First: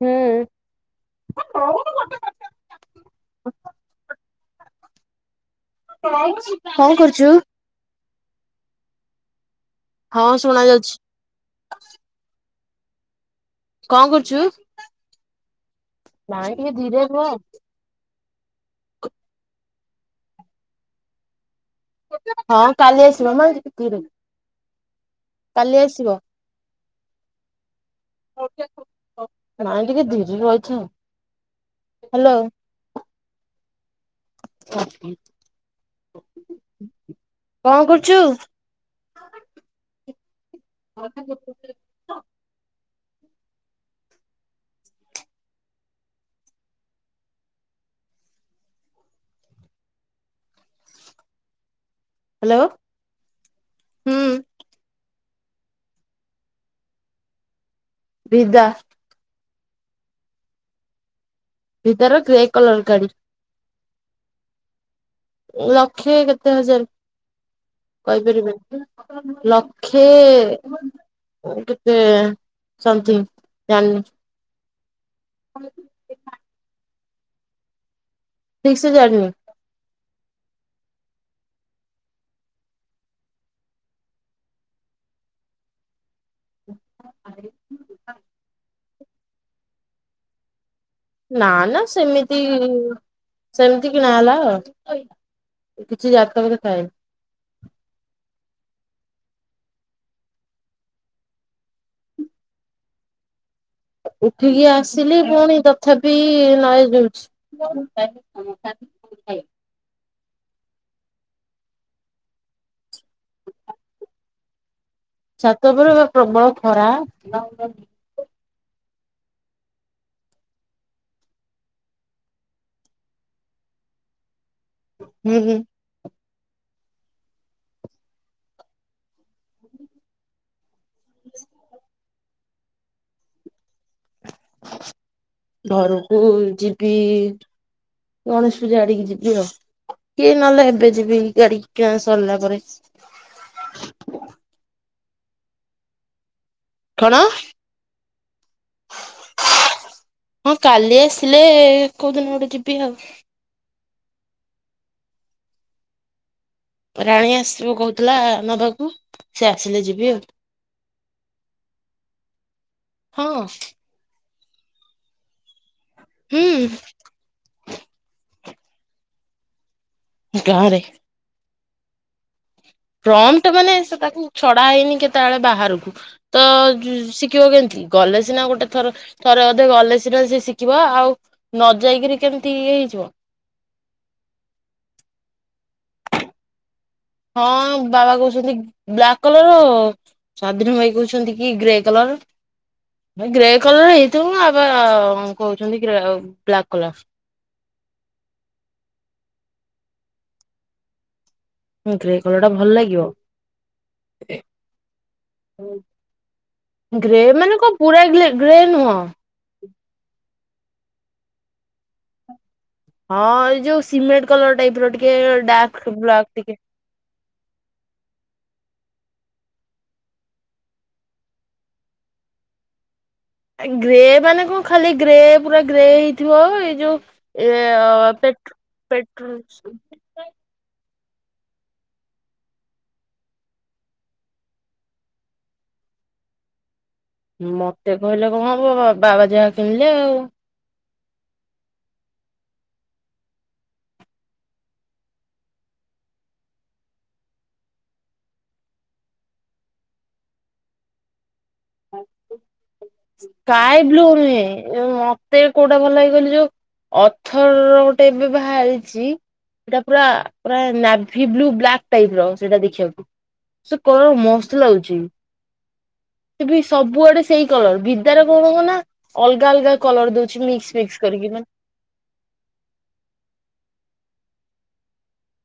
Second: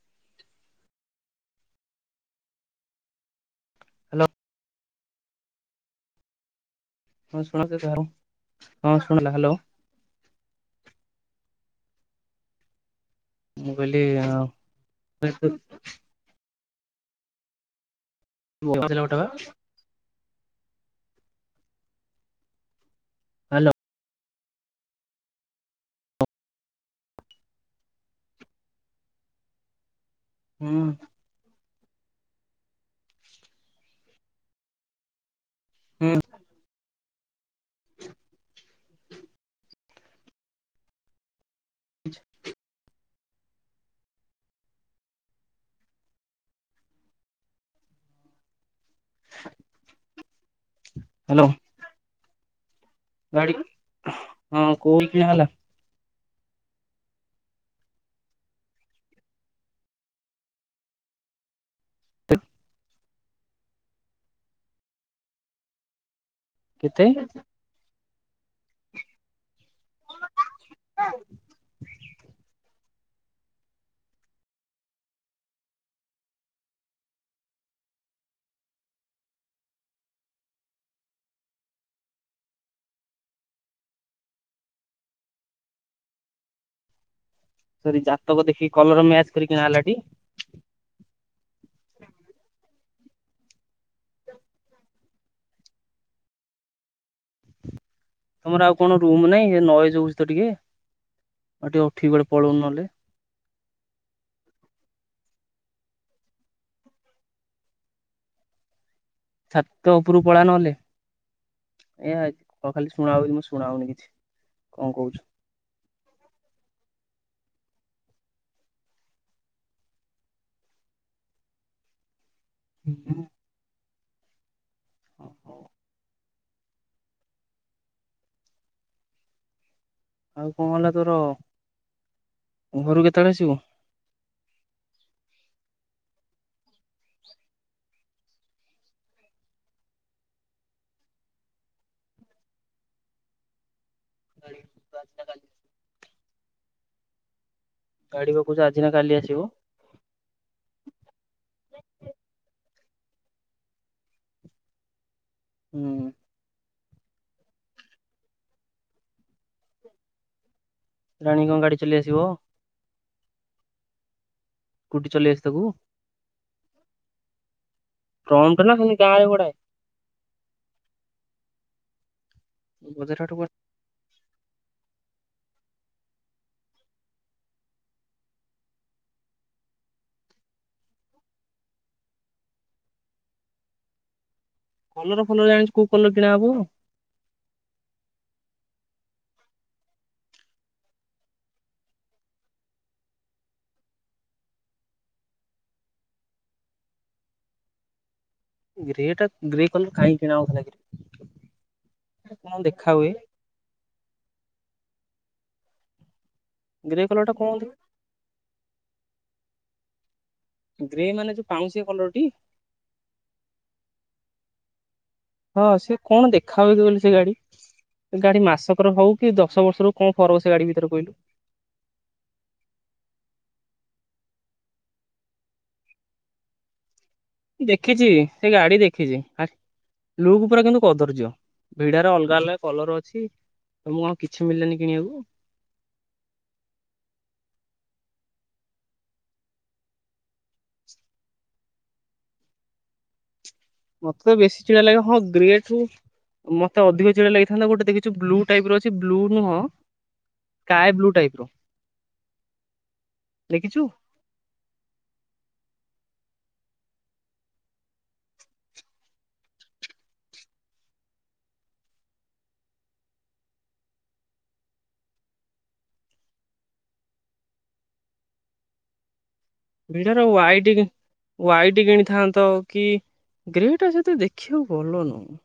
ହୁଁ। ହାଲୋ। କଣ କରୁ ହଁ ଶୁଣଯାଉଚି ହଁ ଶୁଣିଲା ହାଲୋ। ହଁ ଶୁଣା ଯାଉଚି। ମୁଁ କହିଲି କଣ [unintelligible] ମାଇଁ ଟିକେ ଧୀରେ କୁହ। [unintelligible] ଅଟୋ ପା। ହଁ କାଲି ଆସିବ ନା ଧିରେ କାଲି ଆସିବ। ମାଇଁ ଟିକେ ଧୀରି ରହିଥାଅ ହାଲୋ। [inaudible] ହୁଁ। କଣ କରୁଚୁ? [inaudible] ମୋତେ [unintelligible] [inaudible] ହାଲୋ। ହାଲୋ। ଗାଡି ହଁ କୋଉଠୀ କିଣା ହେଲା? ବିଦା। ବିଦାର କି ଗ୍ରେ କଲର ଗାଡି। ଲକ୍ଷେ କେତେ ହଜାର କେତେ କହିପାରିବିନି। ଲ କ୍ଷେ କେତେ ସମଥିଙ୍ଗ ଜାଣିନି। [inaudible] ଠିକ୍ ସେ ଜାଣିନି। [inaudible] ସରି ଜାତକ ଦେଖିକି କଲର ମ୍ୟାଚ କରିକି କିଣାହେଲା ଟି? ନା ନା ସେମିତିଇ ସେମିତି କିଣା ହେଲା ଆଉ। କିଛି ଜାତକଦେଖା ହେଇନି। ତମର ଆଉ କଣ ରୁମ୍ ନାଇ ନଏଜ ହଉଚି ତ ଟିକେ ଆ ଟିକେ ଉଠିଯି କୁଆଡେ ପଳଉନ ନହେଲେ। ଉଠିକି ଆସିଲି ପୁଣି ତଥାପି ନଏଜେ ହଉଛି। ଛାତ ଉପରୁ ପଳା ନହେଲେ। ଏଆଇ ହଁ ଖାଲି ଶୁଣା ହଉଚି କିନ୍ତୁ ଶୁଣା ହଉନି କିଛି କଣ କହୁଛୁ। ଛାତ ଉପରେ ଏବେ ପ୍ରବଳ ଖରା। ହୁଁ-ହୁଁ। [unintelligible] ହେଲେ ଆଉ କଣ ହେଲା ତୋର, ଘରୁ କୁ କେତେବେଳେ ଆସିବୁ? ଘରକୁ ଯିବି ଗଣେଶ ପୂଜା ଆଡିକି ଯିବି ଆଉ। କି ନହେଲେ ଏବେ ଯିବି ଗାଡି କିଣା ସରିଲା ପରେ। [unintelligible] ଠଣ। ଗାଡି ବା କହୁଚୁ ଆଜି ନା କାଲି ଆସିବ? ହଁ କାଲି ଆସିଲେ କୋଉ ଦିନ ଗୋଟେ ଯିବି ଆଉ। ହୁଁ। ରାଣୀ ଆସିବ କହୁଥିଲା ନବାକୁ ସେ ଆସିଲେ ଯିବି ଆଉ। ରାଣୀ କଣ ଗାଡି ଚଲେଇ ଆସିବ? ହଁ। କୁଟି ଚଲେଇ ଆସେ ତାକୁ? ହୁଁ। ପ୍ରଅମଣ୍ଟ ନା ଖାଲି ଗାଁ ରେ ଗଡାଏ। ଗାଁ ରେ। ବଜାର ହାଟ ପ୍ରମଟ କୁଆଡେ ମାନେ ସେ ତାକୁ ଛଡା ହେଇନି କେତାଆଳେ ବାହାରକୁ। ତ ଯୁ ଶିକିବ କେମତି ଗଲେ ସିନା ଗୋଟେ ଥର। ଥରେ ଅଧେ ଗଲେ ସିନା ସିଏ ଶିକିବ ଆଉ ନ ଯାଇକିରି କେମିତି ଇଏ ହେଇଯିବ। କଲର ଫଲର ଜାଣିଚୁ କୋଉ କଲର କିଣା ହବ? ହଁ ବାବା କହୁଛନ୍ତି ବ୍ଲାକ୍ କଲରଅ। ସ୍ୱାଧୀନ ଭାଇ କହୁଛନ୍ତି କି ଗ୍ରେ କଲର। ହେ ଗ୍ରେ କଲର ହେଇଥିବ ଅ ବାବାଆ ଉଁ କହୁଛନ୍ତି ଗ୍ରେ ଉ ବ୍ଲାକ୍ କଲର। ଗ୍ରେ ଟା ଗ୍ରେ କଲର କାହିଁକି କିଣା ହବ ବାଇକ ର? ହୁଁ ଗ୍ରେ କଲର ଟା ଭଲ ଲାଗିବ ହୁଁ। ଗ୍ରେ ମାନେ କଣ ପୁରା ଗ୍ଲେ ଗ୍ରେ ନୁହ। ଗ୍ରେ ମାନେ ଯୋଉ ପାଉଁଶିଆ କଲର ଟି? ହଁ ଏଇ ଯୋଉ ସିମେଟ କଲର ଟାଇପ ର ଟିକେ। ହଁ ଡାର୍କ ସେ ବ୍ଲାକ୍ କଣ ଟିକେ ଦେଖା ହଉଛୁ କନି ସେ ଗାଡି। ସେ ଗାଡି ମାସକର ହଉ କି ଦଶ ବର୍ଷରୁ କଣ ଫରକ ସେ ଗାଡି ଭିତରେ କହିଲୁ। ଆଁଇ ଗ୍ରେ ମାନେ କଣ ଖାଲି ଗ୍ରେ ପୁରା ଗ୍ରେ ହେଇଥିବ ଏଇ ଯୋଉ ଏ ଦେଖିଚି ସେ ପେଟ୍ରୋ ଗାଡି ଦେଖିଚି ପେଟ୍ରୋଲ ଆଖ ଲୁକ୍ ପୁରା କିନ୍ତୁ କଦର୍ଯ୍ୟ ଭିଡ଼ା ର ଅଲଗା ଅଲଗା କଲର ଅଛି। ତମକୁ ଆଉ କିଛି ମିଳିଲାନି କିଣିବାକୁ। ମତେ କହିଲେ କଣ ହବ ବାବା ଅଜା ଯାହା କିଣିଲେ ଆଉ ମତେ ତ ବେଶୀ ଚିଡା ଲାଗିଲା ହଁ ଗ୍ରେଟୁ ମତେ ଅଧିକ ଚିଡା ଲାଗିଥାନ୍ତା ଗୋଟେ ଦେଖଛୁ ବ୍ଲୁ ଟାଇପ ର ଅଛି ବ୍ଲୁ ନୁହଁ କା ଏ ବ୍ଲୁ ଟାଇପ ରୁ ଦେଖିଛୁ? ସ୍କାଇ ବ୍ଲୁ ନୁହେ ମତେ କୋଉଟା ଭଲ ଲାଗିଗଲି ଯୋଉ ଅଥର ଗୋଟେ ଏବେ ବାହାରିଛି ସେଇଟା ପୁରା ପୁରା ନାଭି ବ୍ଲୁ ବ୍ଲାକ୍ ଟାଇପ ର ସେଇଟା ଦେଖିବାକୁ ସେ କଣ ମସ୍ତ ଲାଗୁଛି ସେ ବି ସବୁଆଡେ ସେଇ କଣ ବିଦ୍ୟାରେ [unintelligible] ନା ଅଲଗା କାଉଥିରେ ଗୋ ଭିଡ଼ର ୱାଇଡିକି ୱାଇଡି କିଣିଥାନ୍ତ କି ଗ୍ରେ ବି ଟା ସେତେ ଦେଖିବାକୁ ଭଲ ନୁହେଁ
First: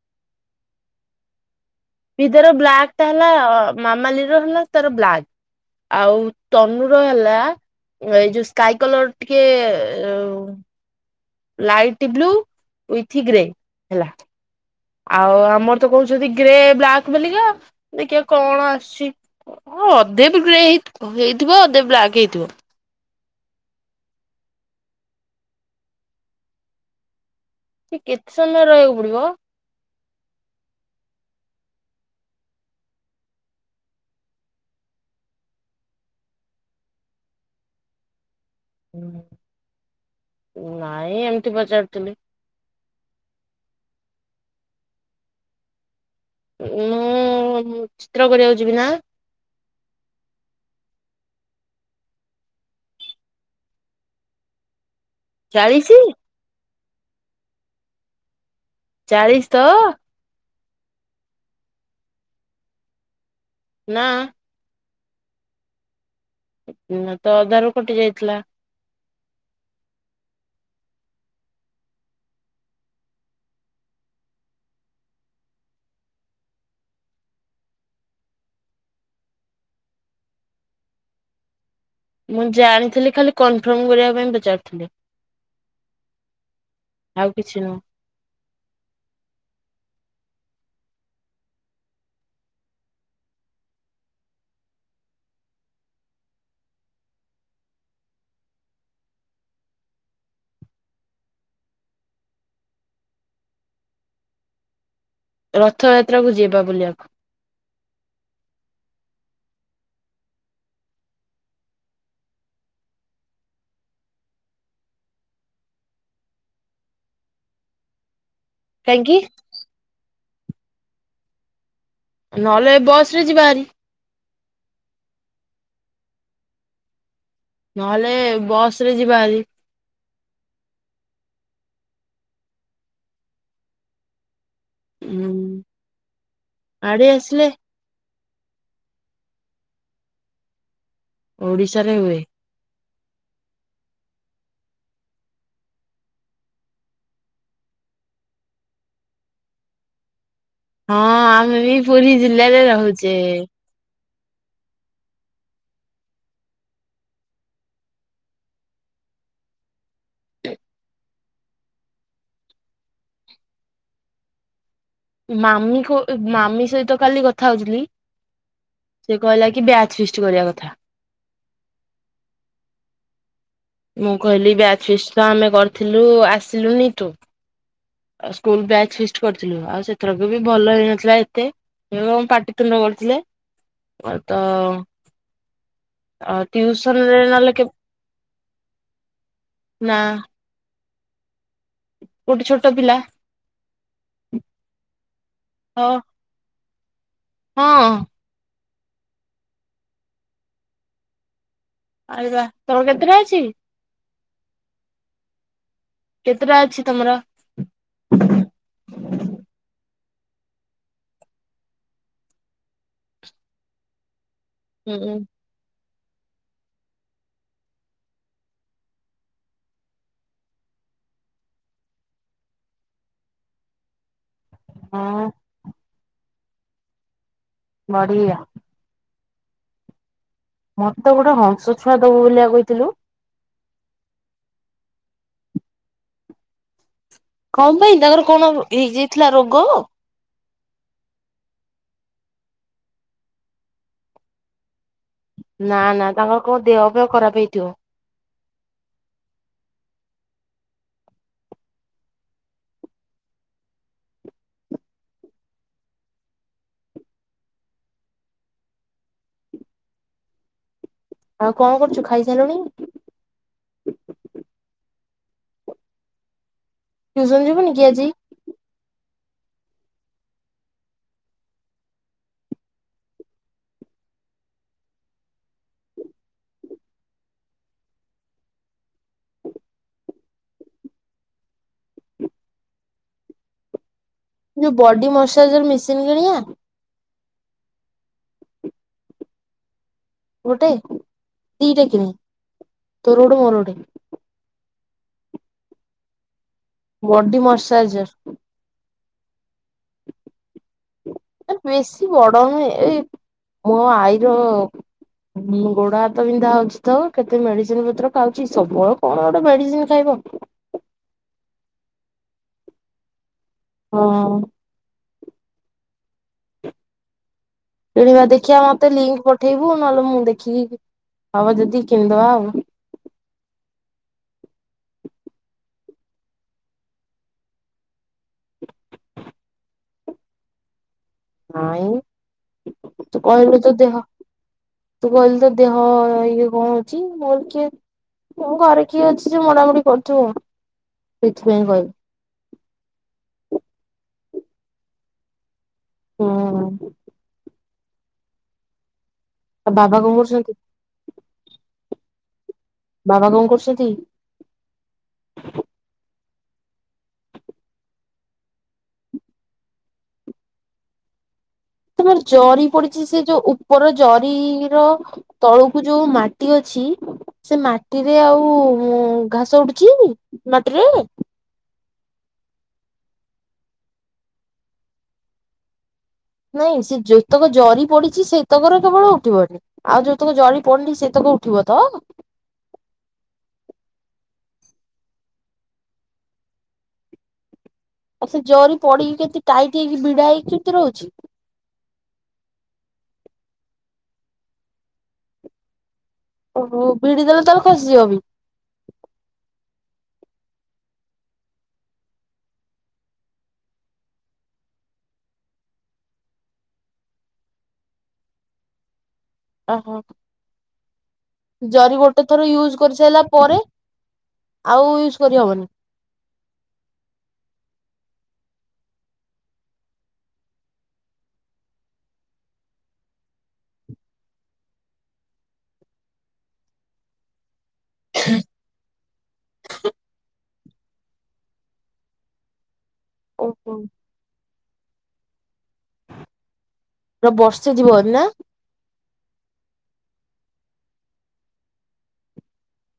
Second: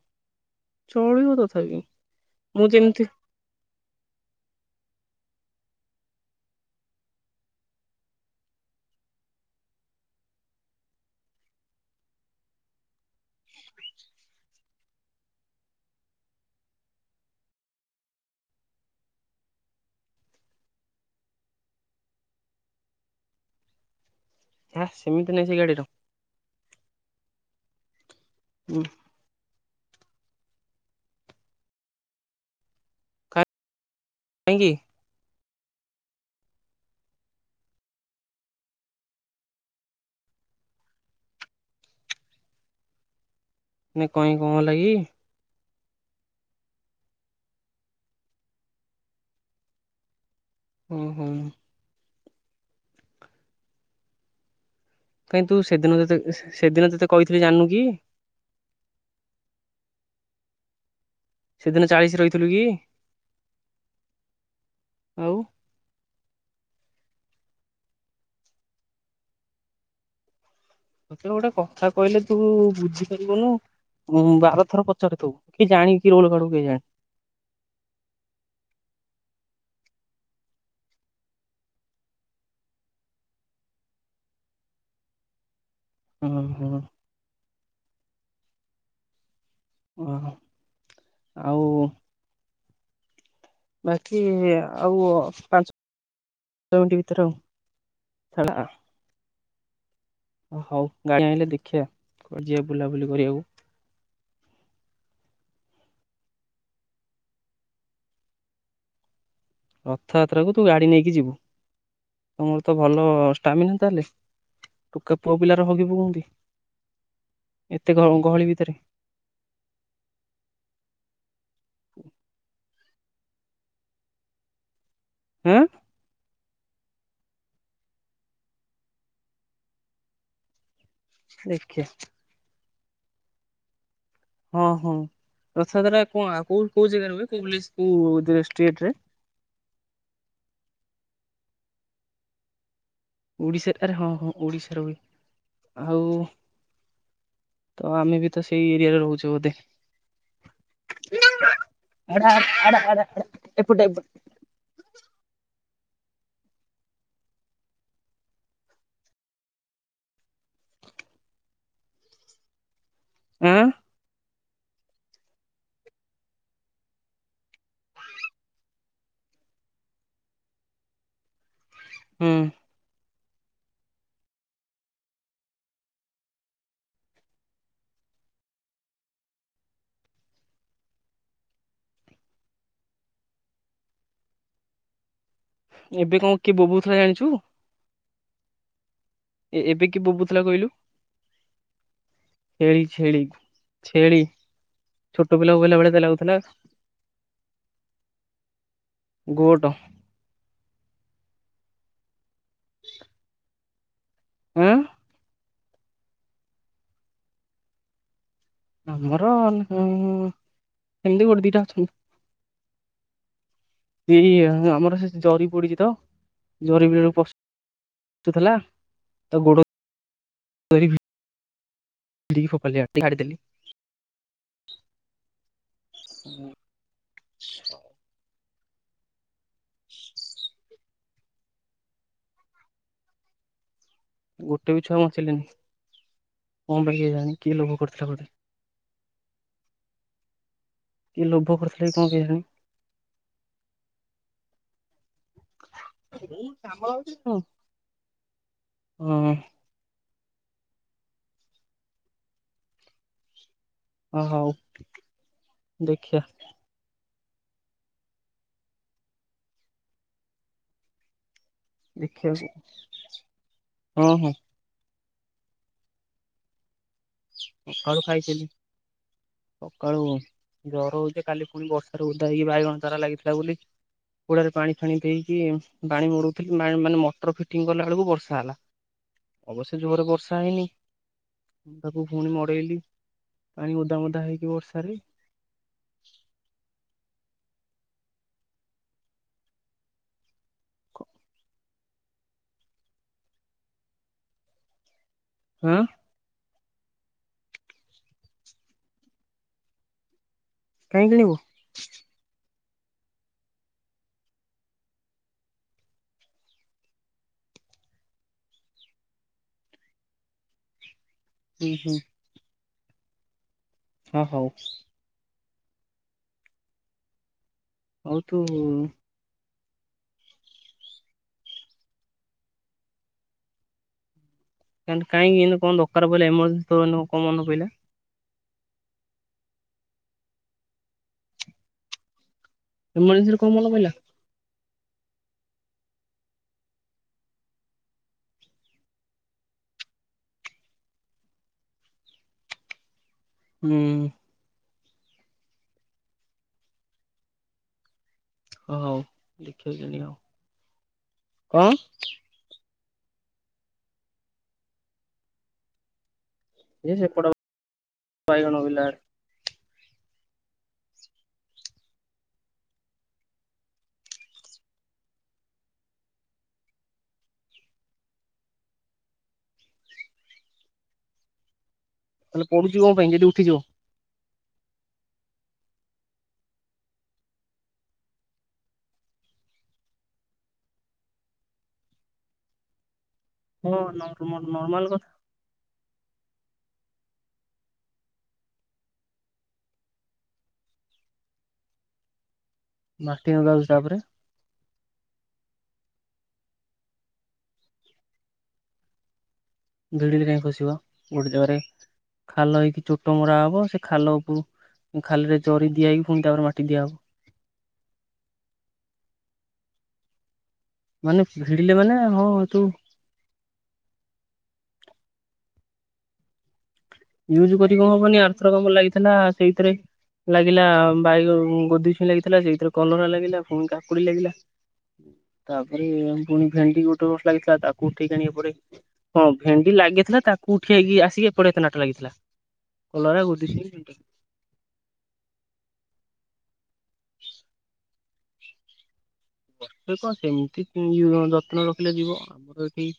ଚଳିବ ତଥାପି। ଭିତର ମୁଁ ବ୍ଲାକ୍ ଯେମିତି ଟା ହେଲା ଅ ମାମାଲି ର ହେଲା ତାର ବ୍ଲାକ୍‌। ଆଉ ତନୁର ହେଲା ଉଁ ଏଇ ଯୋଉ ସ୍କାଇ କଲର ଟିକେ ଏ ଅଉ। ଲାଇଟ୍ ବ୍ଲୁ ୱିଥ୍ ଗ୍ରେ ହେଲା। ଆଉ ଆମର ତ କହୁଛନ୍ତି ଗ୍ରେ ବ୍ଲାକ୍ ବେଲିକା ଦେଖିବା କଣ ଆସିୁଛି। ହଁ ଅଧେ ବି ଗ୍ରେ ହେଇଥିବ ହେଇଥିବ ଅଧେ ବ୍ଲାକ୍ ହେଇଥିବ। ଆଁ ସେମିତି ନାହିଁ ସେ ଗାଡ଼ିର। ଇଏ କେତେ ସମୟ ହୁଁ ରହିବାକୁ ପଡ଼ିବ? କାହିଁକି? ହୁଁ ନାଇଁ ଏମିତି ପଚାରୁିଥିଲି। ମୁଁ କହିଲି କଣ ହେଲା କି? ମୁଁ ମୁଁ ଚିତ୍ର କରିବାକୁ ଯିବି ନା। ହୁଁ ହୁଁ। କାଇଁ ତୁ ଚାଳିଶି ସେଦିନ ତତେ [unintelligible] ସେଦିନ ତତେ କହିଥିଲି ଜାଣିନୁ କି? ଚାଳିଶ ତ? ସେଦିନ ଚାଳିଶି ରହିଥିଲୁ କି? ନା। ଆଉ? ସେଦିନ ତ ଅଧାରୁ କଟି ଯାଇଥିଲା। ତତେ ଗୋଟେ କଥା କହିଲେ ତୁ ବୁଝିପାରିବୁନୁ। ଉଁ ବାରଥର ପଚାରୁଥିବୁ କି ଜାଣିକି କିି ରୋଲ କରୁ କେଜାଣେ। ମୁଁ ଜାଣିଥିଲି ଖାଲି କନଫର୍ମ କରିବା ପାଇଁ ପଚାରୁଥିଲି‌। ଓ ହୋ। ଆଉ କିଛି ନୁହଁ। ଓହୋ ଆଉ ବାକି ଆଉ ଅ ପାଞ୍ଚ ଞ୍ଚ ମିଣ୍ଟି ଭିତରେ ଆଉ ସଇଲା। ହ ହଉ ଗାଡ଼ି ଆଣିଲେ ଦେଖିବା କୁଆଡ଼େ ଯିବା ବୁଲାବୁଲି କରିବାକୁ। ରଥଯାତ୍ରା କୁ ଯିବା ବୁଲିବାକୁ। ରଥଯାତ୍ରା କୁ ତୁ ଗାଡ଼ି ନେଇକି ଯିବୁ ତମର ତ ଭଲ ଷ୍ଟାମିନା ତାହେଲେ। ଟୋକେ ପୁଅ ପିଲାର ହଗିବୁ କୁହନ୍ତି ଏତେ ଗହ-ଗହଳି ଭିତେରେ। କାହିଁକି? ନହେଲେ ଏ ବସ୍ ରେ ଯିବା ହାରି। ଉଁ? ନହେଲେ ବସ୍ ରେ ଯିବା ହାରି। ଦେଖିଆ। ହଁ ହଁ ଉଁ ରଥଯାତ୍ରା କଣ ଆଉ କୋଉ କୋଉ ଆଡେ ଜିଲ୍ଲାରେ ହୁଏ ଆସିଲେ କୋଉ [unintelligible] କୋଉ ଡିଷ୍ଟ୍ରିକ୍ଟ ରେ? ଓଡ଼ିଶାରେ ହୁଏ। ଓଡ଼ିଶାରେ ଆରେ ହଁ ହଁ ଓଡ଼ିଶାରେ ଆଉ ତ ଆମେ ବି ତ ସେଇ ଏରିଆରେ ରହୁଛୁ ବୋଧେ। ହଁ ଆଡ଼ା ଆମେ ବି ପୁରୀ [unintelligible] ଆଡ଼ା ଜିଲ୍ଲାରେ ଆଡ଼ା ଆଡ଼ା ରହୁଛେ। ଏପଟେ ଏପଟେ। ଆଁ? ମାମିକୁ ଉ ମାମି ସହିତ କାଲି କଥା ହଉଥିଲି। ସେ କହିଲା କି ବ୍ୟାଚ୍ ଫିଷ୍ଟ କରିବା କଥା। ହୁଁ। ମୁଁ କହିଲି ବ୍ୟାଚ୍ ଫିଷ୍ଟ୍ ତ ଆମେ କରିଥିଲୁ ଆସିଲୁନି ତୁ। ଆଉ ସ୍କୁଲ୍ ବ୍ୟାଚ୍ ଫିଷ୍ଟ୍ କରିଥିଲୁ ଆଉ ସେଥରକ ବି ଭଲ ହେଇନଥିଲା ଏତେ। [unintelligible] ପାଟିତୁଣ୍ଡ କରିଥିଲେ ତ ଏବେ କଣ ଆ କିଏ ବୋବଉଥିଲା ଟିଉସନରେ ଜାଣିଛୁ? ନହେଲେ କେ- ଏ ଏବେ ନା କି ବୋବୁଥିଲା କହିଲୁ? ଗୋଟେ ଛୋଟ ଛେଳି ପିଲା ଛେଳି ଛେଳି ଛୋଟ ପିଲା ବବେଇଲ ହେଲା ହଁ ଭଳିଆ ଲାଗୁଥିଲା ହଁ ମୋଟ ଆରେ ବା ତମର କେତେଟା ହୋଇଛି? ହୁଁ କେତେଟା ଅଛି ତମର? ଧର ସେମିତି ଗୋଟେ ଦିଟା ଅଛନ୍ତି ସେଇ ଆମର ହୁଁ ସେ ଜରି ପଡିଛି ତ ଜରି [unintelligible] ଗୋଡ ଦରି [unintelligible] ଛାଡ଼ିଦେ ହଁ ବଢିଆ ମୋତେ ଗୋଟେ ହଂସ ଛୁଆ ଦବୁ ବୋଲିବା କହିଥିଲୁ ଗୋଟେ ବି ଛୁଆ ବଞ୍ଚିଲେଣିି କଣ ପାଇଁ କେଜାଣି? କିଏ ଲୋଭ କଣ ପାଇଁ କରିଥିଲା ତାଙ୍କର ବୋଧେ କଣ ହେଇଯାଇଥିଲା ରୋଗ? କିଏ ଲୋଭ କରିଥିଲେ କି କଣ କେଜାଣି ନା ନା ତାଙ୍କର କଣ ଦେହ ଫିହ ଖରାପ ହେଇଥିବ ହୁଁ ଓ ହୋଉ ଦେଖିବା ଆଉ କଣ କରୁଛୁ ଖାଇସାରିଲୁଣି ଦେଖିବାକୁ ହଁ ହଁ ଟିଉସନ ଯିବୁନି କି ଘରୁ ଆଜି? ଖାଇଥିଲି ସକାଳୁ ଜର ହଉଛି କାଲି ପୁଣି ବର୍ଷାରେ ଓଧା ହେଇକି ବାଇଗଣ ଚାରା ଲାଗିଥିଲା ବୋଲି କୁଡାରେ ପାଣି ଫାଣି ଦେଇକି ପାଣି ମୋଡଉଥିଲି ମାନେ ମଟର ଫିଟିଂ କଲା ବେଳକୁ ବର୍ଷା ହେଲା ଅବଶ୍ୟ ଜୋରରେ ବର୍ଷା ହେଇନି ମୁଁ ତାକୁ ପୁଣି ମଡେଇଲି ପାଣି ଓଦା ମଦା ହେଇକି ଯୋଉ ବର୍ଷାରେ ବଡି ମସାଇଜର ମେସିନ କିଣିବା ଗୋଟେ ଦିଟା କିଣି ତୋର ଗୋଟେ ମୋର ଗୋଟେ ହୁଁ ବଡି ମୋସାଜ କାହିଁ କିଣିବୁ ବେଶୀ ବଡ ନୁହେଁ ଏଇ ମୋ ଆଈର ଗୋଡ ହାତ ବିନ୍ଧା ହଉଛି ତ କେତେ ମେଡିସିନ ପତ୍ର ଖାଉଛି ସବୁବେଳେ କଣ ଗୋଟେ ମେଡିସିନ ଖାଇବ ହୁଁ ହୁଁ ହଁ ହଉ ହେଇଟି ହଉ ବା ତୁ ଦେଖିବା ମୋତେ ଲିଙ୍କ ପଠେଇବୁ ନହେଲେ ମୁଁ ଦେଖିକି ହବ ଯଦି କିଣିଦବା ଆଉ ଏମିତି କାଇଁ ଇନ୍ତୀ କଣ ଦରକାର ପଇଲା ଏମରଯେନ୍ କଣ ମନେ ପଇଲା ନାଇଁ ଏମର୍ଜେନ୍ସିରେ କଣ କହିଲୁ ମନେ ତ ପଇଲା ଦେହ- ତୁ କହିଲି ତ ଦେହ ଇଏ କଣ ଅଛି ମୋର କିଏ? ମୁଁ ଘରେ କିଏ ଅଛି ଯେ ମୋଡାମୋଡି କରୁଥିବ ସେଇଥିପାଇଁ କହିଲି ହୁଁ ହଁ ହଁ ହଉ ଦେଖିବା ସେଇ ବାବା ଭଳିଆ କଣ କରୁଛନ୍ତି? କଣ ବାବା କଣ କରୁଛନ୍ତି? ଏ ସେପଟ ବାଇଗଣ ବିଲା ଆ - ତମର ଜରି ପଡିଛି ସେ ଯୋଉ ଉପର ଜରିର- ତଳକୁ ଯୋଉ ମାଟି ଅଛି। ସେ ମାଟିରେ ଆଉ ଘାସ ଉଡୁଛି ମାଟିରେ। ତାହେଲେ ପଡୁଛି କଣ ପାଇଁ ଯଦି ଉଠିଯିବ। ନାଇଁ ସେ ଯେତକ ଜରି ପଡିଛି ସେତକର କେବଳ ଉଠିବନି। ଆଉ ଯୋଉତକ ଜରି ପଡିନି ସେତକ ଉଠିବ ତ। ହଁ ନ ନର୍ମାଲ କଥା। ଆଉ ସେ ଜରି ପଡିକି କେତେ ଟାଇଟ୍ ହେଇକି ଭିଡା ହେଇକି କେମିତି ରହୁଛି। ମାଟି ନଗାଉଛି ତାପରେ। ଓହୋ ଭିଡ଼ି ଦେଲେ ତାହେଲେ ଖସିଯିବ ବି। ଭିଡିରେ କାହିଁ ଖସିବ ଗୋଟେ ଜାଗାରେ ଖାଲ ହେଇକି ଚୋଟ ମଡା ହବ ସେ ଖାଲ ଉପରୁ ଖାଲିରେ ଚରି ଦିଆ ହେକି ପୁଣି ତାପରେ ମାଟିିଆହବ। ଓହୋ ମାନେ ଭିଡିଲେ ମାନେ ଜରି ଗୋଟେ ହଁ ଥର ତୁ ୟୁଜ୍ କରିୁଛି। ସାରିଲଲା ପରେ ଆଉ ୟୁଜ୍ କରିହବନି। ୟୁଜ କରି କଣହବନି ଆର୍ଥର କମ ଲାଗିଥିଲା ସେଇଥିରେ। ଲାଗିଲା ବାଇଗ ଗୋଦି ଛୁଇଁ ଲାଗିଥିଲା ସେଇଥିରେ କଲରା ଲାଗିଲା ପୁଣି କାକୁଡି ଲାଗିଲା। ତାପରେ ପୁଣି ଭେଣ୍ଡି ଗୋଟେ ଗୋଟେ ଲାଗିଥିଲା ତା ଉଠେଇକି ଆଣ ଏପଡେ ହଁ ଭେଣ୍ଡି ଲାଗିଥିଲା ତାକୁ ଉଠେଇକି ଆସିକି ଏପଟେ ଏତେ ନାଟ ଲାଗିଥିଲା। କଲରା ଗୋଧି ଛୁଇଁ ଓହୋ। ଭେଣ୍ଡି। ପୁରା ବର୍ଷେ ଯିବ ଭାରି ନା। ବେ କଣ ସେମିତି ଯତ୍ନ ରଖିଲେ ଯିବ ଆମର ଏଠି।